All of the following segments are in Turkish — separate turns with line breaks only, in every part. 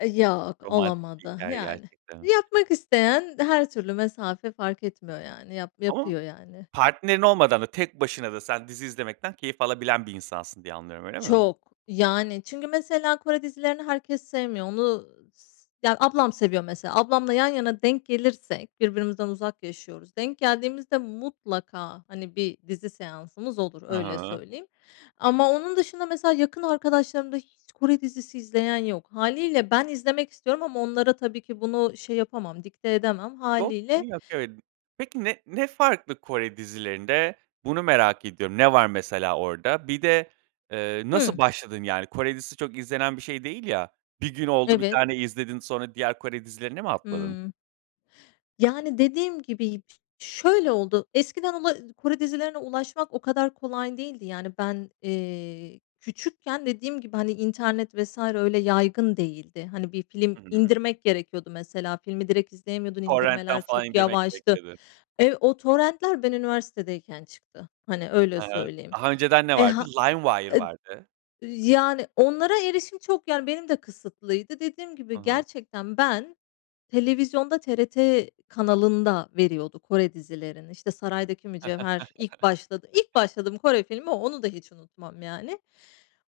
Eee, yok,
Romantik bir
olamadı.
hikâye
Yani,
gerçekten.
yapmak isteyen her türlü mesafe fark etmiyor yani. Yap
Ama
yapıyor yani.
partnerin olmadan da tek başına da sen dizi izlemekten keyif alabilen bir insansın, diye anlıyorum. Öyle mi?
Çok. Yani, çünkü mesela Kore dizilerini herkes sevmiyor. Onu s ya ablam seviyor mesela, ablamla yan yana denk gelirsek, birbirimizden uzak yaşıyoruz, denk geldiğimizde mutlaka hani bir dizi seansımız olur, öyle
Hıı.
söyleyeyim ama onun dışında mesela yakın arkadaşlarımda hiç Kore dizisi izleyen yok hâliyle ben izlemek istiyorum ama onlara tabii ki bunu şey yapamam dikte edemem. Hâliyle
[unintelligible] Peki ne ne farklı Kore dizilerinde bunu merak ediyorum. Ne var mesela orada? Bir de, eee, nasıl
Hımm.
başladın? Yani, Kore dizisi çok izlenen bir şey değil ya. Bir gün oldu 1
Evet.
tane izledin. Sonra diğer Kore dizilerine mi atladın?
Hımm. Yani dediğim gibi yip şöyle oldu. Eskiden ula Kore dizilerine ulaşmak o kadar kolay değildi. Yani ben, eee, küçükken dediğim gibi, hani, internet vs. öyle yaygın değildi. Hani bir film
Hı hı.
indirmek gerekiyordu mesela filmi direkt izleyemiyordun,
Torrentten
indirmeler
falan
çok
indirmek gerek
yavaştı.
dedin.
Ev O torrentler ben üniversitedeyken çıktı. Hani, öyle
He he,
söyleyeyim.
daha önceden ne
E,
vardı?
ha
Limewire
ed
vardı.
yani, onlara erişim çok, yani, benim de kısıtlıydı. Dediğim
Hı
gibi
hı.
gerçekten ben televizyonda TRT kanalında veriyordu Kore dizilerini. İşte, Saraydaki Mücevher ilk başladı ilk başladığım Kore filmi o, onu da hiç unutmam yani.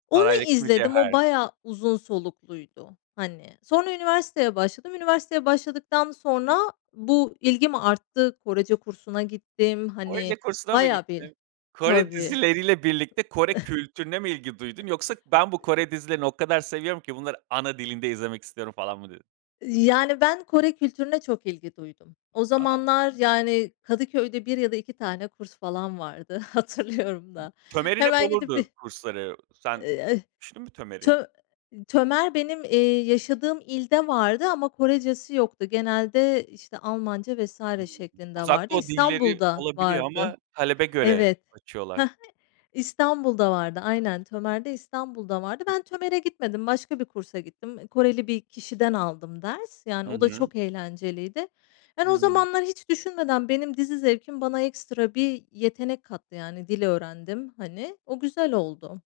Onu
Saraydaki
izledim, o
Mücevher.
bayağı uzun solukluydu. Hani, sonra üniversiteye başladım. Üniversiteye başladıktan sonra bu ilgim arttı. Korece kursuna gittim. Hani,
Korece kursuna mı
bayağı bir
gittin? Kore
Tabii.
dizileriyle birlikte Kore kültürüne mi ilgi duydun yoksa, "Ben bu
Iıı
Kore dizilerini o kadar seviyorum ki bunları ana dilinde izlemek istiyorum." falan mı dedin?
Yani, ben Kore kültürüne çok ilgi duydum. O
A!
zamanlar, yani, Kadıköy'de 1 ya da 2 tane kurs falan vardı, hatırlıyorum da.
Tömer'in hep
Hemen gidip bir
olurdu kursları.
Eee,
Sen
eh,
düşündün mü Tömer'i?
ço Tömer benim, eee, yaşadığım ilde vardı ama Korecesi yoktu genelde, işte, Almanca
Hımm.
vs. şeklinde
Uzak
vardı,
doğu dilleri
İstanbul'da
olabiliyor ama
vardı.
talebe göre
Evet, ha
açıyorlar.
ha, İstanbul'da vardı. Aynen, Tömer'de İstanbul'da vardı.
Hıh.
Ben Tömer'e gitmedim, başka bir kursa gittim. Eee, Koreli bir kişiden aldım ders, yani,
Hı
o da
hı.
çok eğlenceliydi. Yani o
Hımm.
zamanlar hiç düşünmeden benim dizi zevkim bana ekstra bir yetenek kattı. Yani dil öğrendim, hani, o güzel oldu.